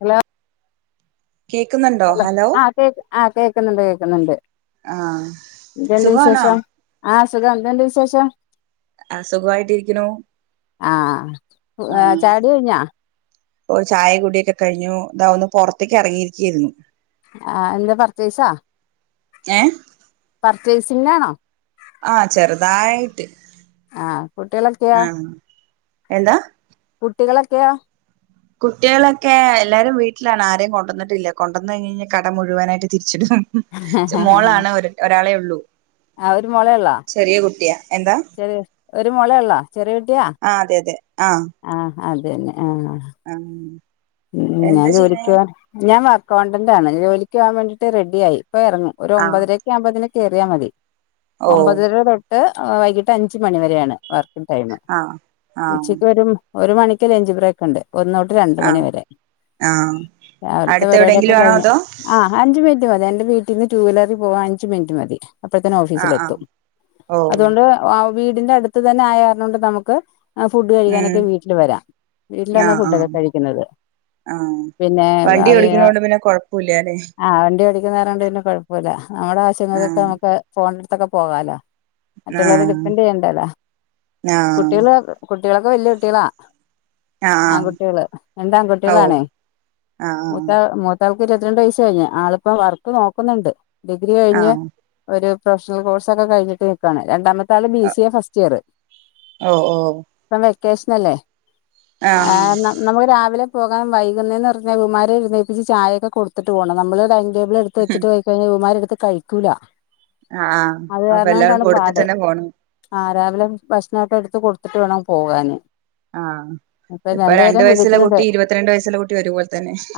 Hello കേക്ക്‌ന്ന്ണ്ടോ hello ആഹ് കേക് ആഹ് കേക്ക്ണ് ണ്ട് കേക്ക്ണ് ണ്ട് ആഹ് സുഖവാണോ ആഹ് സുഖം എന്തുണ്ട് വിശേഷം അഹ് സുഖവായ്ട്ടിരിക്ക്‌ണു ആഹ് എഹ് ചായകുടി കഴിഞ്ഞാ ഓ ചായ കുടിയെക്കെ കഴിഞ്ഞു ഇതാ ഒന്ന് പൊറത്ത്യിക്ക്‌ എറങ്ങിയിരിക്ക്യാര്ന്നു ആഹ് എന്താ പർച്ചേയ്സാ ഏഹ് പർച്ചേയ്സിങ്ങാണോ ആഹ് ചെറ്തായിട്ട് ആഹ് കുട്ടികളൊക്കെയോ എന്താ കുട്ടികളൊക്കെയോ കുട്ടികളൊക്കെ എല്ലാരും വീട്ടിലാണ് ആരേയും കൊണ്ടന്ന്ട്ടില്ല കൊണ്ടെന്ന് കഴിഞ്ഞഴിഞ്ഞാ കട മുഴുവാനായിട്ട് തിരിച്ചിടും ച്ച് മോളാണ് ഒര് ഒരാളെ ഉള്ളൂ ആഹ് ഒര് മോളെയൊള്ളാ ചെറ്യേ കുട്ടിയാ എന്താ ചെറ്യെ ഒരു മോളെ ഒള്ളാ ചെറ്യേ കുട്ടിയാ ആഹ് അതെ അതെ ആഹ് അത് തന്നെ ആഹ് ആണോ ഉം ഉം ഞാൻ ജോലിക്ക്യോവാൻ ഞാൻ വർക് അക്കൗണ്ടെന്റാണ് ജോലിക്കോവാൻ വേണ്ടീട്ട് റെഡ്ഢി ആയി ഇപ്പ എറങ്ങും ഒരു ആഹ് ഒമ്പതരക്ക്യാമ്പോത്തിന് കേറ്യാ മതി ഓ ഒമ്പതര തൊ ട്ട് വൈകിട്ട് അഞ്ച് മണിവരെയാണ് വർക്കിങ് ടൈമ് ആഹ് ആഹ് ഉച്ചക്കൊരു മ് ഒരു മണിക്ക് ലഞ്ച് ബ്രേയ്ക്ക്‌ ഉണ്ട് ഒന്നൊട്ട് രണ്ട് മണി ആഹ് വെരെ ആഹ് രാവിലത്തെ അടുത്ത് പര് വാട്യൊക്കെ എവിടെയെങ്കിലും ആണോ കഴിഞ്ഞ് അതോ ആഹ് അഞ്ച് മിൻറ്റ് മതി എന്റെ വീട്ടീന്ന് ടു വീലറീ പോവാൻ അഞ്ച് മിൻറ്റ് മതി അപ്പത്തന്നെ ഓഫീസില് ആഹ് ആഹ് എത്തും ഓ അതോണ്ട് ആഹ് വീടിന്റെ അട്ത്ത് തന്നെ ആയാർണൊണ്ട് നമുക്ക് ആഹ് ഫുഡ് കഴിക്കാനൊക്കെ ഉം വീട്ടില് വരാം വീട്ടില് വന്നാ ആഹ് ഫുഡൊക്കെ ആഹ് കഴിക്കുന്നത് ആഹ് പിന്നെ വണ്ടി ഓടിക്കുന്നോണ്ട് പിന്നെ കൊഴ്പ്പൂല്ല ലേ ആഹ് വണ്ട്യോടിക്കുന്നാരം കൊണ്ട് പിന്നെ കൊഴ്പ്പൂല്ല നമ്മടെ ആവശ്യങ്ങൾക്കൊക്കെ ആഹ് നമുക്ക് പോണടുത്തൊക്കെ പോകാലോ മറ്റുള്ളോരെ ആഹ് ഡിപൻ്റെയ്യണ്ടല്ല ആഹ് കുട്ട്യാള് കുട്ട്യാളൊക്കെ വെല്ല്യുട്ട്യാളാ ആഹ് ആങ്കുട്ട്യാള് രണ്ടാങ്ക് ഓ ആണെ ആഹ് മൂത്ത മൂത്തൾക്ക് ഇരുപത്തി രണ്ട് വയ്സ്സ് കഴിഞ്ഞു ആളിപ്പ വർക്ക് നോക്കുന്നുണ്ട് ഡിഗ്രി കഴിഞ്ഞ് ആഹ് ഒരു പ്രൊഫഷണൽ കോഴ്സ് ഒക്കെ കഴിഞ്ഞിട്ട് നിക്കുവാണ് രണ്ടാമത് ത്താള് B C A first year ഓഹ് ഓഹ് ഇപ്പം വെക്കേഷനല്ലേ ആഹ് നം നംള് രാവിലെ പോകാൻ വൈകുന്നേന്ന് പർഞ്ഞാ ഇവമ്മാരെ എഴുന്നേപ്പിച്ച് ചായൊക്കെ കൊടുത്തിട്ട് പോകണം നമ്മള് ഡൈനി ടബിളേ എടുത്തു വെച്ചിട്ട് പോയി കഴിഞ്ഞാ ഇവമ്രെമാടുത്ത് കഴിക്കൂല്ല ആഹ് അപ്പെല്ലാം കൊടുത്തിട്ടെന്നെ പോണം ആഹ് രാവിലെ ഭക്ഷണോക്കെ എടുത്ത് കൊടുത്തിട്ട് വേണം പോകാന് ആഹ് ഇപ്പൊ രണ്ടു രണ്ടുപേരും വയസ്സുള്ള വിളിച്ചിട്ടുണ്ട് കുട്ടി ഇരുപത്തിരണ്ട് വയസ്സുള്ള കുട്ടി ഒരുപോൽ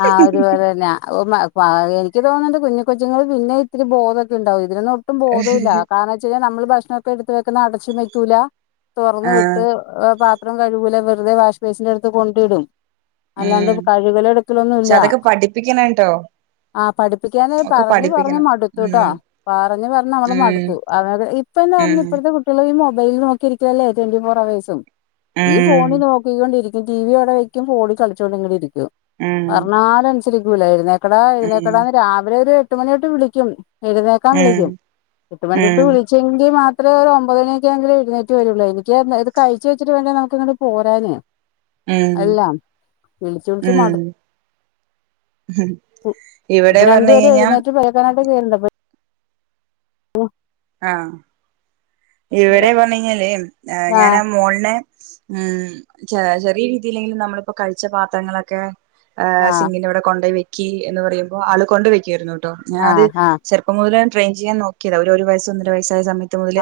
ആഹ് ഒരുപോലെ തന്നാ അപ്പം പ എനിക്ക് തോന്നുന്നത് കുഞ്ഞി കൊച്ചുങ്ങള് പിന്നെ ഇത്തിരി ബോധൊക്കെണ്ടാവും ഇതിനൊന്നും ട്ടും ബോധൊല്ല കാര്ണം വെച്ചേഞ്ഞാ നമ്മള് ഭക്ഷണൊക്കെ എടുത്തത്ത് വെക്കുന്ന അടച്ചും വെയ്ക്കൂല ആഹ് തൊറന്നുവിട്ട് പാത്രം കഴ്കൂല വെറുതെ വാഷ് ബേസിൻ്റെ എടുത്ത് കൊണ്ടിടും അല്ലാണ്ട് ഉം കഴ്കലും പക്ഷെ എടുക്കലൊന്നുല്ല അതൊക്കെ പഠിപ്പിക്കണംട്ടോ ആഹ് പഠിപ്പിക്കാൻ ഒക്കെ പറഞ്ഞു പറഞ്ഞ് പഠിപ്പിക്കണം മടുത്തൂട്ടോ ഉം പറഞ്ഞ പറഞ്ഞ് നമ്മള് ഉം മടുത്തു അതത് ഇ ഇപ്പന്ന് പറഞ്ഞ ഉം ഇപ്പോഴത്തെ കുട്ടികളും ഈ മൊബൈല നോക്കിരിക്കല്ലേ ട്വന്റി ഫോർ അവേഴ്സും ഈ ഉം ഫോണ് നോ കി ക്കൊണ്ടിരിക്കും ടി വി അടെ വയ്ക്കും ഫോണി കളിച്ചോണ്ടിങ്ങനെ ഇരിക്കും ഉം പർഞ്ഞാല് അൻസരിക്കൂല എഴ്നേ കെട ഉം എഴ്ന്നേക്കെടാന്ന് രാവിലെ ഒരു എട്ട് മണിയൊട്ട് വിളിക്കും എഴ്ന്നേക്കാൻ ഉം വിളിക്കും എട്ട് മണി ഒട്ട് ഉം വിള് ചെങ്കി മാത്രേ ഒരു ഒമ്പത് മണിക്ക്യാങ്കിലേ എഴുന്നേറ്റ് വരൊള്ളൂ എനിക്ക് ഇത് കഴിച്ച വച്ചിട്ട് വേണ്ടേ നമുക്ക് ഇങ്ങ്ട് പോരാന് ഉം എല്ലാം വിളിച്ചു വിളിച്ചു മട് ഉം ഇപ്പൊ ഇവിടെ രണ്ടു പറഞ്ഞ് പേര് കഴിഞ്ഞാ എഴുന്നേറ്റ് പല്ലേക്കാനായിട്ട് കേറിണ്ട് ഓഹ് ആഹ് ഇവിടെ പർഞ്ഞഴിഞ്ഞാല് ആ ഞാനാ മോൾനെ ഉം ചെ ചെറിയ രീതില്ലെങ്കിലും നമ്മളിപ്പോ കഴിച്ച പാത്രങ്ങളക്കെ ഏഹ് ആ സിംഗിന്റെ അവിടെ കൊണ്ടയ് വെക്കി എന്ന് പറയുമ്പോ ആള് കൊണ്ട് വെക്ക്യര്ന്നു ട്ടോ ഞാൻ ആ അത് ആ ചെറ് പ്പം മുതലേ ട്രെയിൻ ചിയ്യാൻ നോക്കിതാ ഒരു ഒര് വയസ്സ് ഒന്നര വയസ്സായ സമയത്ത് മുതല്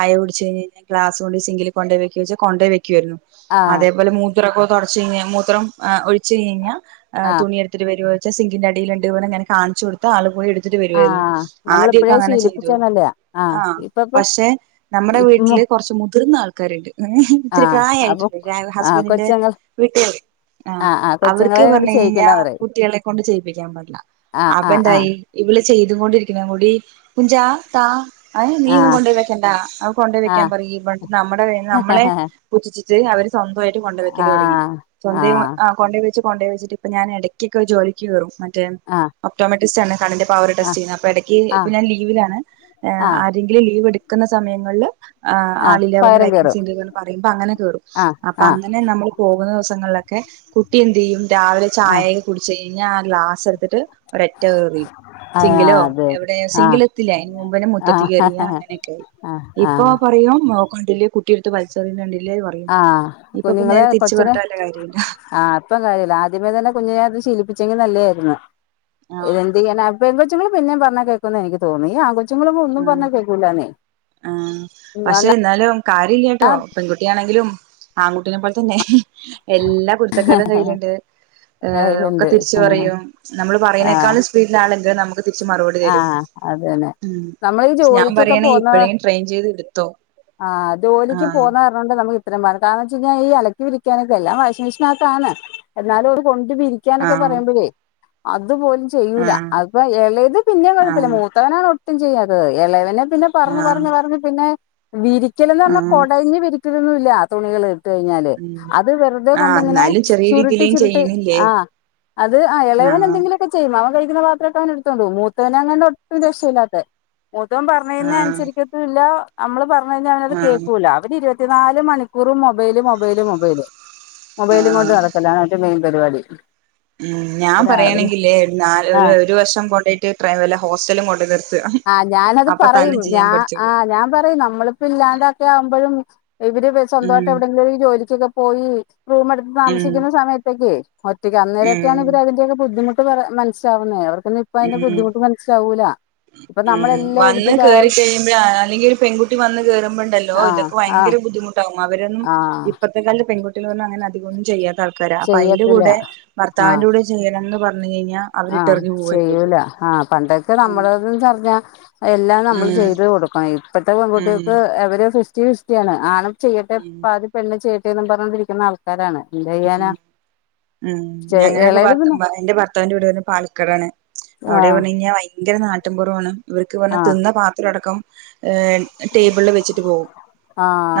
ആയ കുടിച്ചഴ്ഞ്ഞെയ്ഞ്ഞേഞ്ഞാ ഗ്ലാസ് കൊണ്ട് സിങ്കിൽ കൊണ്ടേയ് വെക്കേച്ചാ കൊണ്ടേയ് വെക്ക്വേരുന്നു ആ ആ അതേപോലെ മൂ മൂത്രക്ക തൊടച്ചേഞ്ഞാ മൂത്രം ഏഹ് ഒഴിച്ചേഞ്ഞേഞ്ഞാ ഏഹ് ആ തുണി എ വര്വോച്ചാ സിംഗിന്റെ അടീലിണ്ട് പർഞ്ഞ് ഇങ്ങനെ കാൺച്ചൊട് ത്ത ആള് പോയി എടുത്തിട്ട് ആ വര്വാര്ന്നു ആദ്യൊക്കെ നമ്മളിപ്പോഴേ അങ്ങനെ ചെയ്തു ശീലിപ്പിച്ചാന്നല്ലേ ആ ആഹ് ഇപ്പൊ ഇപ്പൊ പഷെ നമ്മിടെ ഇപ്പൊ വീട്ടില് കൊർച്ച് മുതിർന്നാൾക്കാരിണ്ട് ആ ഇത്തിരി അപ്പൊ പ്രായായ്ട്ടിള്ള ആ ഹസ്ബൻഡിന്റെ കൊച്ചുങ്ങൾ വീട്ടാര് ആ ആഹ് ആ കൊച്ചുങ്ങളെ അവർക്ക് അങ്ങോട്ട് പർഞ്ഞെയ്ഞ്ഞേഞ്ഞാ ചെയ്യിക്കണ്ടെന്ന് പറയും കുട്ട്യാളെ കൊണ്ട് ചെയ്യിപ്പിക്കാൻ പാടില്ല ആ ആ ആ അപ്പെന്തായി ഇവള് ചെയ്തുങ്ങൊണ്ടിരിക്കുന്ന കൂടി കുഞ്ചാ താ ആഹ് നീ ആ ഒന്നും കൊണ്ടയ് വെക്കണ്ടാ അവ കൊണ്ടോ ആ വെക്കാൻ പറുക നമ്മുടെ നമ്മളെ കുത്തിച്ചിട്ട് അവർ സ്വന്തമായിട്ട് കൊണ്ട വെക്കൽ ആ തുടങ്ങി ആ സ്വന്തം ആഹ് കൊണ്ടവെച്ച് കൊണ്ടേവെച്ചി് ഇപ്പം ഞൻ ഇടക്ക് ജോലിക്ക് കേറും മറ്റേ ആഹ് ഓട്ടോമ ടെസ്റ്റ് കണ്ണിന്റെ പവറ് ടെസ്റ്റ് ചെയ്യുന്നത് അപ്പോ ഇടക്ക് ആ ഇപ്പ ഞാൻ ലീവിലാണ് ആ ലീവ് എടുക്കുന്ന സമയങ്ങളില് ആഹ് ആ ആളില്ല അവരുടെ പകരം വേക്കൻസി കേറും ഉണ്ടന്ന് പറയുമ്പോ അങ്ങനെ കേറും ആ അപ്പൊ ആ അങ്ങനെ നമ്മൾ പോകുന്ന ദിവസങ്ങളിലൊക്കെ കുട്ടി എന്ത് ചെയ്യും രാവിലെ ആ ചായയൊക്കെ കുടിച്ച് കഴിഞ്ഞാ ആ ഗ്ലാസ് എ ന്ന് ട്ട് ഒരറ്റ എറി ആ സിംഗിലോ അത് എവിടെ ആ സിങ്കില എത്തില്ല അതിന് മുമ്പനെ ആ മുറ്റത്തി കയറിയ അങ്ങനെയൊക്കെ ആയി ആ ആ ഇപ്പൊ പറയും [unintelligible] കുട്ടിയെടുത്ത് വലിച്ച് എറിയുന്നത് കണ്ടില്ലേ പറയും ആ ഇപ്പൊ ഇപ്പ നേരെ തിരിച്ചു പറഞ്ഞ് ട്ട് വല്ല കാര്യ ഇണ്ട ആഹ് ഇപ്പം കാര്യമില്ല ആദ്യമേ തന്നെ കുഞ്ഞിനത്ത് ശീലിപ്പിച്ചെങ്കി നല്ലതായിരുന്നു ആഹ് ഇതെന്ത് ചെയ്യാ പെൺ കൊച്ചങ്ങൾ പിന്നെ പറഞ്ഞാ കേൾക്ക എനിക്ക് തോന്നി ആണ് ഉം ആ പക്ഷെ എന്നാലും കാര്യമില്ല കേട്ടോ പെൺകുട്ടി കുട്ടിയ ആണെങ്കിലും ആൺകുട്ടിനെ പോലെ തന്നെ എല്ലാ കുരുത്തക്കേടും കയ്യിലുണ്ട് ഒക്കെ ഇതുണ്ട് തിരിച്ച പറയും നമ്മള് ആ പറയതിനേക്കാളും [unintelligible] നമുക്ക് തിരിച്ച് മറുപടി ആ തരും അത് തന്നെ നമ്മൾ ഈ പക്ഷേ ഞാൻ ജോലിക്കൊക്കെ പറയാണെങ്ക പോകുന്ന ഇപ്പഴേ ട്രെയിൻ ചെയ്ത് എടുത്തോ ആഹ് കൊണ്ട് നമുക്ക് ഇത്ര ഭാരം കാരണം ന്ന് വെച്ച് കഴിഞ്ഞാൽ എല്ലാം വാഷിംഗ് മെഷീൻ അകത്ത് ആണ് എന്നാലും അവര് കൊണ്ട് വിരി ക്കാനൊക്കെ ആഹ് പറയുമ്പോഴേ അതുപോലും ചെയ്യൂല ആഹ് അപ്പൊ ഇളയത് പിന്നെ കുഴപ്പല്ല ആഹ് മൂത്തത് മൂത്തവനാണ് ഒട്ടും ചെയ്യാതത് ഇളയ വനെ പിന്നെ പറഞ്ഞഞ് ആഹ് പറഞ്ഞ് പറഞ്ഞ് പിന്നെ വിരിക്കലന്ന് പറഞ്ഞാൽ ആഹ് കൊടഞ്ഞ് വിരിക്കലൊന്നുംല്ല തുണികള് കഴിഞ്ഞാല് ഉം അത് വെറുതെ ആഹ് കൊണ്ടിങ്ങനെ എന്നാലും ചെറിയ ചുരുട്ടി രീതിയിലും ചുരുട്ടി ചെയ്യണില്ലേ ആ അത് ആ ഇളയവൻ ആഹ് എന്തെങ്കിലും ഒക്കെ ചെയ്യും അവൻ കഴിക്കുന്ന പാത്രക്കെ അവന് എടുത്തോണ്ടും പോകും മൂത്തവനാണ് അങ്ങണ്ട് ഒട്ടും രക്ഷയില്ലാത്ത മൂത്തവൻ പറഞ്ഞത് ആഹ് അനുസരിക്കത്ത ഇല്ല നമ്മള് പറഞ്ഞു കഴിഞ്ഞാൽ അവനത് ആഹ് കേൾക്കൂല അവര് ഇരുപ ത്തിനാല് മണിക്കൂറും മൊബൈല് മൊബൈല് മൊബൈല് മൊബൈലും കൊണ്ട് ആഹ് നടക്കല ഓന്റെ മെയിൻ പരിപാടി ഉം ഞാൻ രാവിലെ പറയണമെങ്കില് ആഹ് ഒരു വർഷം കൊണ്ട പോയിട്ട വല്ല ഹോസ്റ്റലും കൊണ്ട നിർ ആഹ് ഞാനത് പറയും ഞാ പഠിച്ചോളും ആഹ് ഞാൻ പറയും നമ്മള് ല്ലാണ്ടൊക്കെ ആവുമ്പോഴും ഇവര് സ്വന്തമായിട്ട് ഉം എവിടെയെങ്കിലും ജോലിക്കൊക്കെ പോയി റൂം എടുത്ത് ഉം താമസിക്കുന്ന സമയത്തൊക്കെ ഒറ്റയ് ഉം അന്നേരൊക്കെയാണ് ഇവര് അതിന്റെ ഒക്ക ബുദ്ധിമുട്ട് മനസി വുന്നത് അവർക്കൊ അപ്പ അതിന്റെ ഉം ബുദ്ധിമുട്ട് മനസിലാവൂല ഉം വന്ന് കേയറിക്കഴിയുമ്പോ അല്ലെങ്കിൽ ഒരു പെൺകുട്ടി വന്ന് കേറുമ്പോണ്ടല്ലോ ആഹ് ഇതൊക്കെ ആഹ് ഭയങ്കര ബുദ്ധിമുട്ട് ആവും അവരന്നും ആഹ് ഇപ്പഴത്തെ കാല പെൺകുട്ടികൾ അങ്ങന അധികൊന്നും ചെയ്യാ ആൾക്കാര അപ്പ അതിന്റെ ചെയ്യത്തില്ല കൂടെ ആഹ് ഭർത്താവിന്റെ കൂടെ ചെയ്യണംന്ന് പറഞ്ഞു കഴിഞ്ഞാൽ അവര് ആഹ് ഇട്ടറിഞ്ഞു പോകും ചെയ്യും ചെയ്യൂല ആഹ് പണ്ടൊക്കെ നമ്മുടെത പറഞ്ഞ എല്ലാം നമ്മൾ ചെയ്ത് കൊടുക്കണം ഇപ്പഴത്തെ ഉം പെൺകുട്ടികൾക്ക് അവര് ഫിസ്റ്റി ഫിസ്റ്റി ആണ് ആണും ചെയ്യട്ടെ ഉം പാതി പെണ്ണ് ചെയ്യട്ടെ എന്നന്ന് പറഞ്ഞോണ്ടിരിക്കുന്ന ആൾക്കാരാണ് ഉം ചെയ്യാനാ ഉം ഞങ്ങനൊക്കെ ഇളയത് പിന്നെ എന്റെ ഭർത്താവിന്റെ വീട് ഇവിടെ പാലക്കടാണ് അവിടെ ആഹ് പറഞ്ഞ കഴിഞ്ഞാൽ ഭയങ്കര നാട്ടിപുർവമാണ് ഇവർക്ക് പറഞ്ഞ ആഹ് തിന്ന പാത്രം അടക്കം ടേബിളിൽ വെച്ചിട്ട് പോകും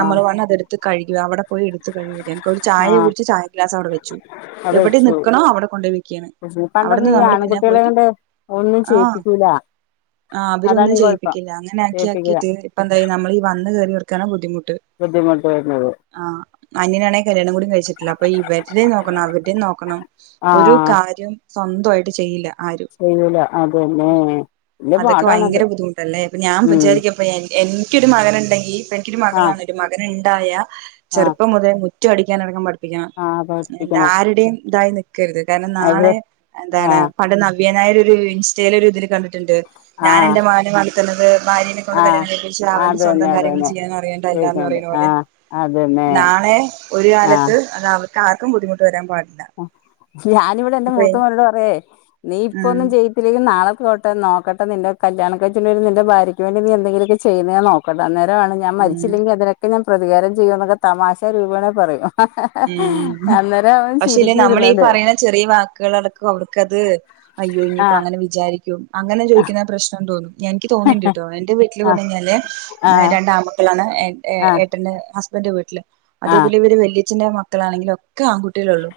നമ്മൾ വണം അതെടു എടുത്ത് കഴുക അവടെ പോയി എടുത്ത് കഴുക ചായെ ആഹ് കുടിച്ചു കഴിഞ്ഞാൽ ചായ ഗ്ലാസ് അവിടെ വെച്ചു അത് എവിടെ വെച്ചു നിക്കണോ അവിടെ കൊണ്ട പോയിക്കുകയാണ് പണ്ടൊന്നും അവിടെന്ന് ഈ നമ്മള് പിന്നെ ആൺകുട്ടികളെ പോയിട്ട് കൊണ്ട് ഒന്നും ആഹ് ചെയ്യിപ്പിക്കൂല ആഹ് അതാണ് അവരൊന്നും ഈ കുഴപ്പം ചെയ്യിപ്പിക്കില്ല അങ്ങനെ ആക്കിയ ചെയ്യിപ്പിക്കൂല ആക്കിട്ട് ഇപ്പ എന്തായ നമ്മൾ ഈ വന്ന് ക കേറിയവർക്കാണ് ബുദ്ധിമുട്ട് ബുദ്ധിമുട്ട് വര്ന്നത്. ആ് അനിയനാണെ കല്യാണം കൂടി കഴിച്ചിട്ടില്ല അപ്പൊ ഇവര്‌ടേം നോക്കണം അവര്ടേം നോക്കണം. ഒരു ആഹ് കാര്യം സ്വന്തായിട്ട് ചെയ്യില്ല. ചെയ്യൂല അതെന്നെ. ഐം. അതൊക്കെ ഭയങ്കര ബുദ്ധിമുട്ടല്ലേ അപ്പൊ ഞാൻ ഉം വിചാരിക്കപ്പ എനിക്കൊരു മകനുണ്ടെങ്കി ഇ എനിക്കൊരു ആഹ് മകളാണ്. മകൻുണ്ടായ ആഹ് ചെറുപ്പം മുതൽ മുറ്റ അടിക്കാാനടക്കം പടിപ്പിക. ആഹ് എന്താ പഠിപ്പിക്കണം ആരുടെയും ഇതായി നിക്കരുത് കാരണം അവിടെ നാളെ എന്താണ്. ആഹ് പണ്ട് നവ്യനായര് ഒരു ഇൻസ്റ്റേല് ഒരു ഇതില് കണ്ടിട്ടുണ്ട് ഞാൻ ആഹ് എന്റെ മകനെ നടത്തുന്നത് ഭാര്യനേ. ആഹ് കല്യാണം കഴിച്ച അവൻ അതന്നെ സ്വന്തം കാര്യങ്ങൾ അതന്നെ ചെയ്യാനും അറിയണ്ടല്ലന്ന് ചോയിക്കണ്ട് പറയുന്നത് പോലെ ആഹ് അതന്നെ നാളെ. ഒരു ആഹ് കാലത്ത് അത് അവർക്കാർക്കും ബുദ്ധിമുട്ട് വരാൻ പാടില്ല. ഞാനിവിടെ എന്റെ ഇപ്പൊ മൂത്തമോനോട് പറയേ നീ ഇപ്പ ഉം ഒന്നും ചെയ്. ഇതിേക്ക് നാളെട്ട നോട്ടെ നിന്റെ കല്യാണംഴച്ചുണ്ട നിന്റെ ഭാര്യയ്ക്ക് വേണ്ടി നീ എന്തങ്കിലൊക്ക. ചെയ്യുന്നത നോക്കോ ഒക്കെ അന്നേരമാണ് ഞാൻ ഉം മരിച്ചില്ലെങ്കിൽ അതിനൊക്കെ ഞാൻ പ്രകാരം ചെയ്യുമ എന്നൊക്കെ തമാശ രൂപണെ പറയും. ഹ ഹ ഹ അന്നേരവൻ. ല്ലേ നമ്മളീ പറയുന്ന ചെറിയ വാക്കുകളടക്കും അവർക്കത് അയ്യോ ഇഞ്ഞ ഇപ്പൊ ആഹ് അങ്ങനെ വിചാരിക്കും. അങ്ങനെ ചോദിക്കുന്ന പ്രശ്നം തോന്നും എനിക്ക് തോന്നിണ്ടിട്ടോ എന്റെ വീട്ടില് ആഹ് പറഞ്ഞ കഴിഞ്ഞാല് ആഹ് രണ്ടാൺ ക്കുട്ടി. മള ആഹ് ഏട്ടന്റെ ഹസ്ബൻന്റെ വീട്ടില് ആഹ് അതേപോലെ ഇവര് വല്യച്ഛന്റെറെ മക്കളാണെങ്കിലും ഒക്കെട്ട ആൺ. ലുള്ളൂ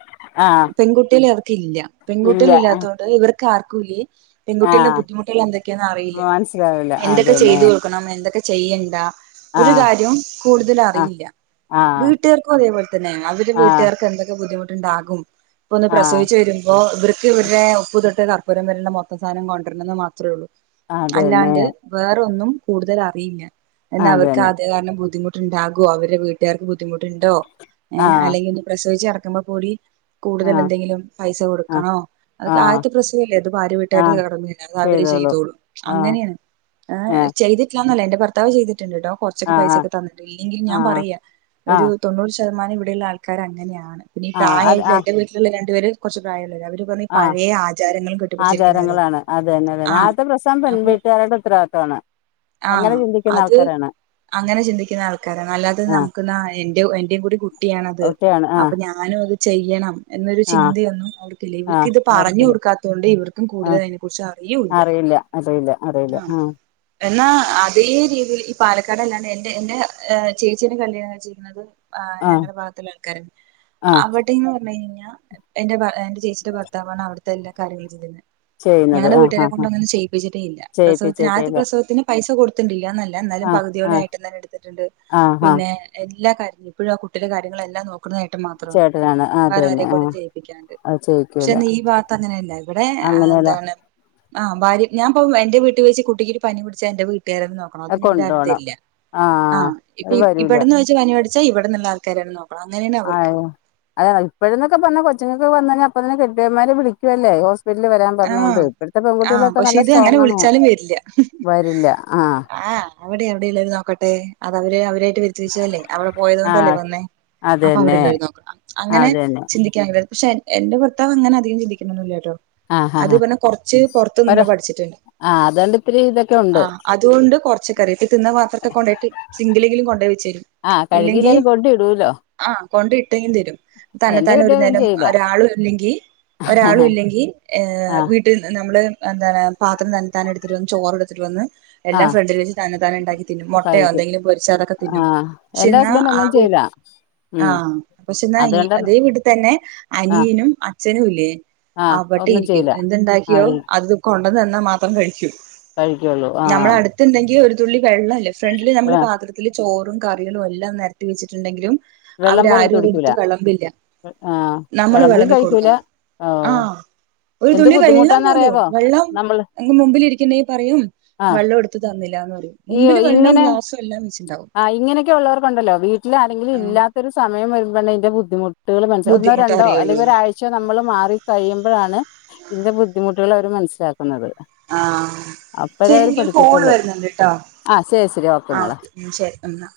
ആഹ് പെൺകുട്ടികൾ അവർക്ക് ഇല്ല ഇല്ല പെൺകുട്ടികൾ ഇല്ലാത്തോണ്ട് ഇവർക്ക് ആർക്കുംല്ലേ. പെൺകുട്ടികളുടെ ആഹ് ബുദ്ധിമുട്ടുകൾ എന്തൊക്കെയാന്ന് അറിയില്ല മനസ്സിലാവില്ല എന്തൊക്കെ അതന്നെ ചെയ്ത് കൊടുക്കണം എന്തൊക്കെ ചെയ്യണ്ട. ഒരു ആഹ് കാര്യവും കൂടുതല ആഹ് അറിയില്ല ആഹ് വീട്ടുകാർക്കും അതേപോലെ തന്നെ അവടെ ആഹ് വീട്ടുകാർക്ക്. എന്തൊക്കെ ബുദ്ധിമുട്ടുണ്ടാകും ഇല്ലാ ഒന്ന് ആഹ് പ്രസവിച്ചു വരുമ്പോ ഇവ. ഇവരുടെ ഉപ്പു തൊട്ട് കർപ്പൂരം വരുള്ള മൊത്തം സാധനം കൊണ്ടുവരണംന്ന് മാത്രേള്ളൂ അതന്നെ അല്ലാണ്ട്. വേറൊന്നും കൂടുതൽ അറിയില്ല എന്നെ അവർക്ക് അതന്നെ ആദ്യ കാരണം ബുദ്ധിമുട്ട്. ണ്ടാകോ അവരെ വീട്ടുകാർക്ക് ബുദ്ധിമുട്ടുണ്ടോ? ഏ ആഹ് അല്ലെങ്കിൽ പ്രസവിച്ച് കിടക്കുമ്പോ കൂടി കൂടുതൽ ആഹ് എന്തെങ്കിലും പൈസ ആഹ് കൊടുക്കണോ? അതക്ക ആഹ് ആദ്യത്തെ പ്രസ്വമല്ലേ അത് ഭാര്യ വീട്ടാര ആഹ് കടന്നില്ല അത് അവര് ചെയ്തോളൂ ചെയ്തോളും ആഹ് അങ്ങനെയാണ്. ആ ഏഹ് ചെയ്തി. ന്നല്ലേ എന്റെ ഭർത്താവ് ചെയ്ട്ടുണ്ട് കേട്ടോ കുറച്ചൊക്കെ ആഹ് പൈസയൊക്കെ തന്നട്ടണ്ട് ഇല്ലെങ്കിൽ ഞാൻ ആഹ് പറയാ ഒരു. ആഹ് തൊണ്ണൂറ് ശതമാനം ഇവിടെയള്ള ആൾക്കാാര് അങ്ങനെയാണ് പിന്ന ഈ ആഹ് അത് പ്രായമായിട്ടില്ല ആഹ് എ്റെ വീട്ടിലുള്ള രണ്ടുപേര് കുറച്ച് പ്രായമുള്ളര് അവര്. ആഹ് പഴയ ആചാരങ്ങളൾ കെട്ടിപിടിച്ചിരിക്കുന്നവരാ ആചാരങ്ങളാണ് അതന്നെ ആ അതന്നെ ആദ്യത്തെ പ്രസവം പെൺ അപ്പൊ. വീട്ടുകാരുടെ ഉത്തരവാദിത്തമാണ് ആഹ അങ്ങനെ ചിന്തിക്കുന്ന അത്. ആൾക്കാരാണ് അങ്ങനെ ചിന്ക്കുന്ന ആൾക്കാരാണ് അല്ലാതെ ആഹ് നമുക്ക് എ എന്റെറെ കൂടി കൂട്ടിയ. ക്കണത് ഒക്കെയാണ് അപ്പൊ ആഹ് ഞാനും അത് ചെയ്യണം. എന്നൊരു ആഹ് ചിന്തയൊന്നും അവർക്കില്ല ഇവർക്ക് ആഹ് ഇത് പറഞ്ഞു അവർക്കില്ല കൊടുക്കാത്തത് കൊണ്ട് ഇവർക്കും കൂടുതൽ ആഹ് അതിനെ കുറിച്ച് അറിയൂല്ല. അറിയില്ല അറിയില്ല അറിയില്ല ആഹ് ആ. എന്നാ അതേ രീതിയിൽ ഈ പാലക്കാട് അല്ലാണ്ട് എന്റെ എ ചേച്ചിയന്റെ കല്യാണം. ഞുടെ ആഹ് ഞങ്ങളെ ഭാഗത്ത്ള്ള ആൾക്കാരാ. ആഹ് അവിടേന്ന് പറഞ്ഞ കഴിഞ്ഞ എന്റെ എന്റെ ചേച്ചിയുടെ ഭർത്താവാണ് അവിടുത്തെ എല്ല കാര്യങ്ങളൾ. ചെയ്തുന്നത് ചെയ്യുന്നത് ഞങ്ങളുടെ ആഹ് വീട്ടുകാരെ ആഹ് കൊണ്ട് ആഹ് അങ്ങനെ ചെയ്യിപ്പിച്ചിട്ടേ ഇല്ല പ്രസവത്തിന് ആദ്യ ചെയ്യിപ്പിച്ചിട്ടില്ല പ്രസവത്തിന്. പൈസ കൊടുത്തിണ്ടില്ലന്നല്ല എന്നാലും ആഹ് പകുതിയോളം ആഹ് ഏട്ട് ൻ തന്നെ എടുത്തിട്ടുണ്ട് ആഹ് ആഹ് പിന്നെ പ എല്ലാ കാര്യങ്ങളും ഇപ്പോഴും ആ കുട്ടിലെ കാര്യങ്ങളെല്ലാം നോക്കുന്ന ഏട്ടൻ മാത്രമാണ് ചേട്ടനാണ് വേറെ അതന്നെ ആരെേക്കൊണ്ടും ആഹ് ചെയ്യിപ്പിക്കാണ്ട്. അത് പക്ഷെ ചെയ്യിക്കൂല ഈ ഭാഗത്ത അങ്ങനെയല്ല ഇവിടെ അങ്ങനെയല്ല എന്താണ്. ആ ഭാര്യ ഞാൻപ്പ എന്റെ വീട്ടി വച്ച് കുട്ടിക്ക് ഒരു പനി പിടിച്ചാ എന്റെ വീട്ടുകാരെന്നെ നോ. ആഹ് അതിനിവരാരും കൊണ്ടോണം തെരില്ല ആഹ് അത് ഇപ്പൊ വരൂല ഇവിടെന്ന് വെച്ച് പനി പിടിച്ചാ ഇവിടെന്നുള്ള ആൾക്കാര നോക്ക ആഹ് അത് ഇപ്പോഴന്നൊക്കെ പറഞ്ഞ കൊച്ചിങ്ങൾക്ക് വന്നെ അപ്പ തന്നെ കെട്ടിയന്മാരെ വിളിക്കുവല്ലേ. വല് വരാൻ ആ പറഞ്ഞൊണ്ട് ഇപ്പോഴത്തെ ആ പെൺകുട്ടികളൊക്കെ പക്ഷെ നല്ല ഇത് അങ്ങനെ സ്ട്രോങാണ് വിളിച്ചാലും വരില്ല വരില്ല ആഹ്. അവിടെ എവിടെള്ളോല് നോക്കട്ടെ അത് അവര് അവരായിട്ട് വരുത്തി വെച്ചതല്ലേ അവിടെ പോയതോണ്ടല്ലേ ആഹ് വന്നേ. അപ്പൊ അതന്നെ അവിടെല്ലോല് നോക്കണം അങ്ങനെ അതന്നെ ചിന്തിക്കാൻകില് പക്ഷെ. എന്റെ ഭർത്താവ് അങ്ങനധികം ചിന്തിക്കണൊന്നില്ലാട്ടോ. ആഹ് അത് ആഹ് പിന്നെ കൊറച്ച് പൊറത്ത് ഒര നിന്ന് പഠിച്ചിട്ടുണ്ട് ആഹ് അതുകൊണ്ട് ഇത്തിരി ഇതൊക്കെ ഉണ്ട് ആഹ് അതുകൊണ്ട് കൊറച്ചക്കറിം, തിന്ന പാത്രൊക്കെ കൊണ്ടൊയിട്ട് സിങ്കിലെങ്കിലും കൊണ്ടൊയി വെച്ച് ആഹ കഴുകില്ലേലും കൊണ്ട് ഇടൂല്ലോ. ആഹ് കൊണ്ട് ഇട്ടെങ്കി തരും, തന്നെ എന്റെ താനെ ഒരു കെട്ടിയോനൊന്നും നേരം ചെയ്യില്ല ഒരാളു ഇല്ലെങ്കി ഒരാള ഇല്ലെങ്കിൽ ഏഹ് ആഹ് വീട്ട- നമ്മള് എന്ത പാത്രം തന്നത്താനെ എടുത്തിട്ട് വന്ന്, ചോറെടുത്തിട്ട് വന്ന് എല്ലാം ആഹ് ഫ്രണ്ടിൽ വെച്ച് തന്നതാനെ ണ്ടാക്കി തിന്നും, മൊട്ടയോ കഴിക്കും എന്തെങ്കിലും പൊരിച്ച് അതൊക്കെ തിന്നും ആഹ് പക്ഷെ എന്റെ എന്നാ ഹസ്ബൻഡ് ആ ഒന്നും വീട്ട് ചെയ്യില്ല ഉം ആഹ്, പക്ഷെന്നാ ഈ അതുകൊണ്ട് അതേ വീട്ടി തന്നെ ആഹ് അനിയനും അച്ഛനും ഇല്ലേ. ആഹ് [unintelligible] [unintelligible] എന്ത്ണ്ടാക്കിയോ ആഹ് അത് കൊണ്ടെന്ന് തന്നാ മാത്രം കഴിക്കും കഴിക്കുള്ളൂ ആഹ് ത്ണ്ടെങ്കി ഒരു തുള്ളി വെള്ളല്ലേ ഫ്രണ്ടില് നമ്മള് പാത്രത്തി ത്തില് ചോറും കറികളും എല്ലാം നെരത്തി വെച്ചിട്ടുണ്ടെങ്കിലും വെള്ളം പോലും എടുത്തു അവരാരും കുടിക്കൂല, അതെടുത്ത് വെളമ്പില്ല ആഹ് നമ്മള് വെളമ്പിം വിളമ്പി കഴിക്കൂല. കൊടുക്കണം ആഹ് ഒരു എന്ത് തുള്ളി വെള്ളം പോലും ബുദ്ധിമുട്ടാന്നറിയാവോ വെള്ളം നമ്മള് അങ്ങ് മുമ്പിലിരിക്കുണ്ടെങ്കി പറയും ആഹ് വെള്ളോടുത്ത് തന്നില്ലാന്ന് പറയും, ഈ മുമ്പില് വെള്ളോം ഇങ്ങനെ ഗ്ലാസും എല്ലാം വെച്ചിണ്ടാവും. ട്ടിലാരെങ്കിലും, ആഹ് ഇല്ലാത്ത ഒരു സമയം വ രുമ്പോ ആണ് അതിന്റെ ബുദ്ധിമുട്ട്കള് മനസ്സിലാവുന്നെ, ഒന്നോ ബുദ്ധിമുട്ട് രണ്ടോ അറിയുള്ളൂ അല്ലെങ്കിൽ ഒരാഴ്ച ചോ നമ്മള് മാറി കഴിയുമ്പഴാണ് ഇതിന്റെ ബുദ്ധിമുട്ടുകളവര് മനസ്സിലാക്കുന്നത് ആഹ് അപ്പഴേ ശരി അവര് എനിക്കൊരു കോള് പഠിക്കത്തൊള്ള്, വരുന്നുണ്ട് ട്ടോ ആഹ് ശരി ശരി ഓക്കെ മോളെ ഉം, ശരി എന്നാ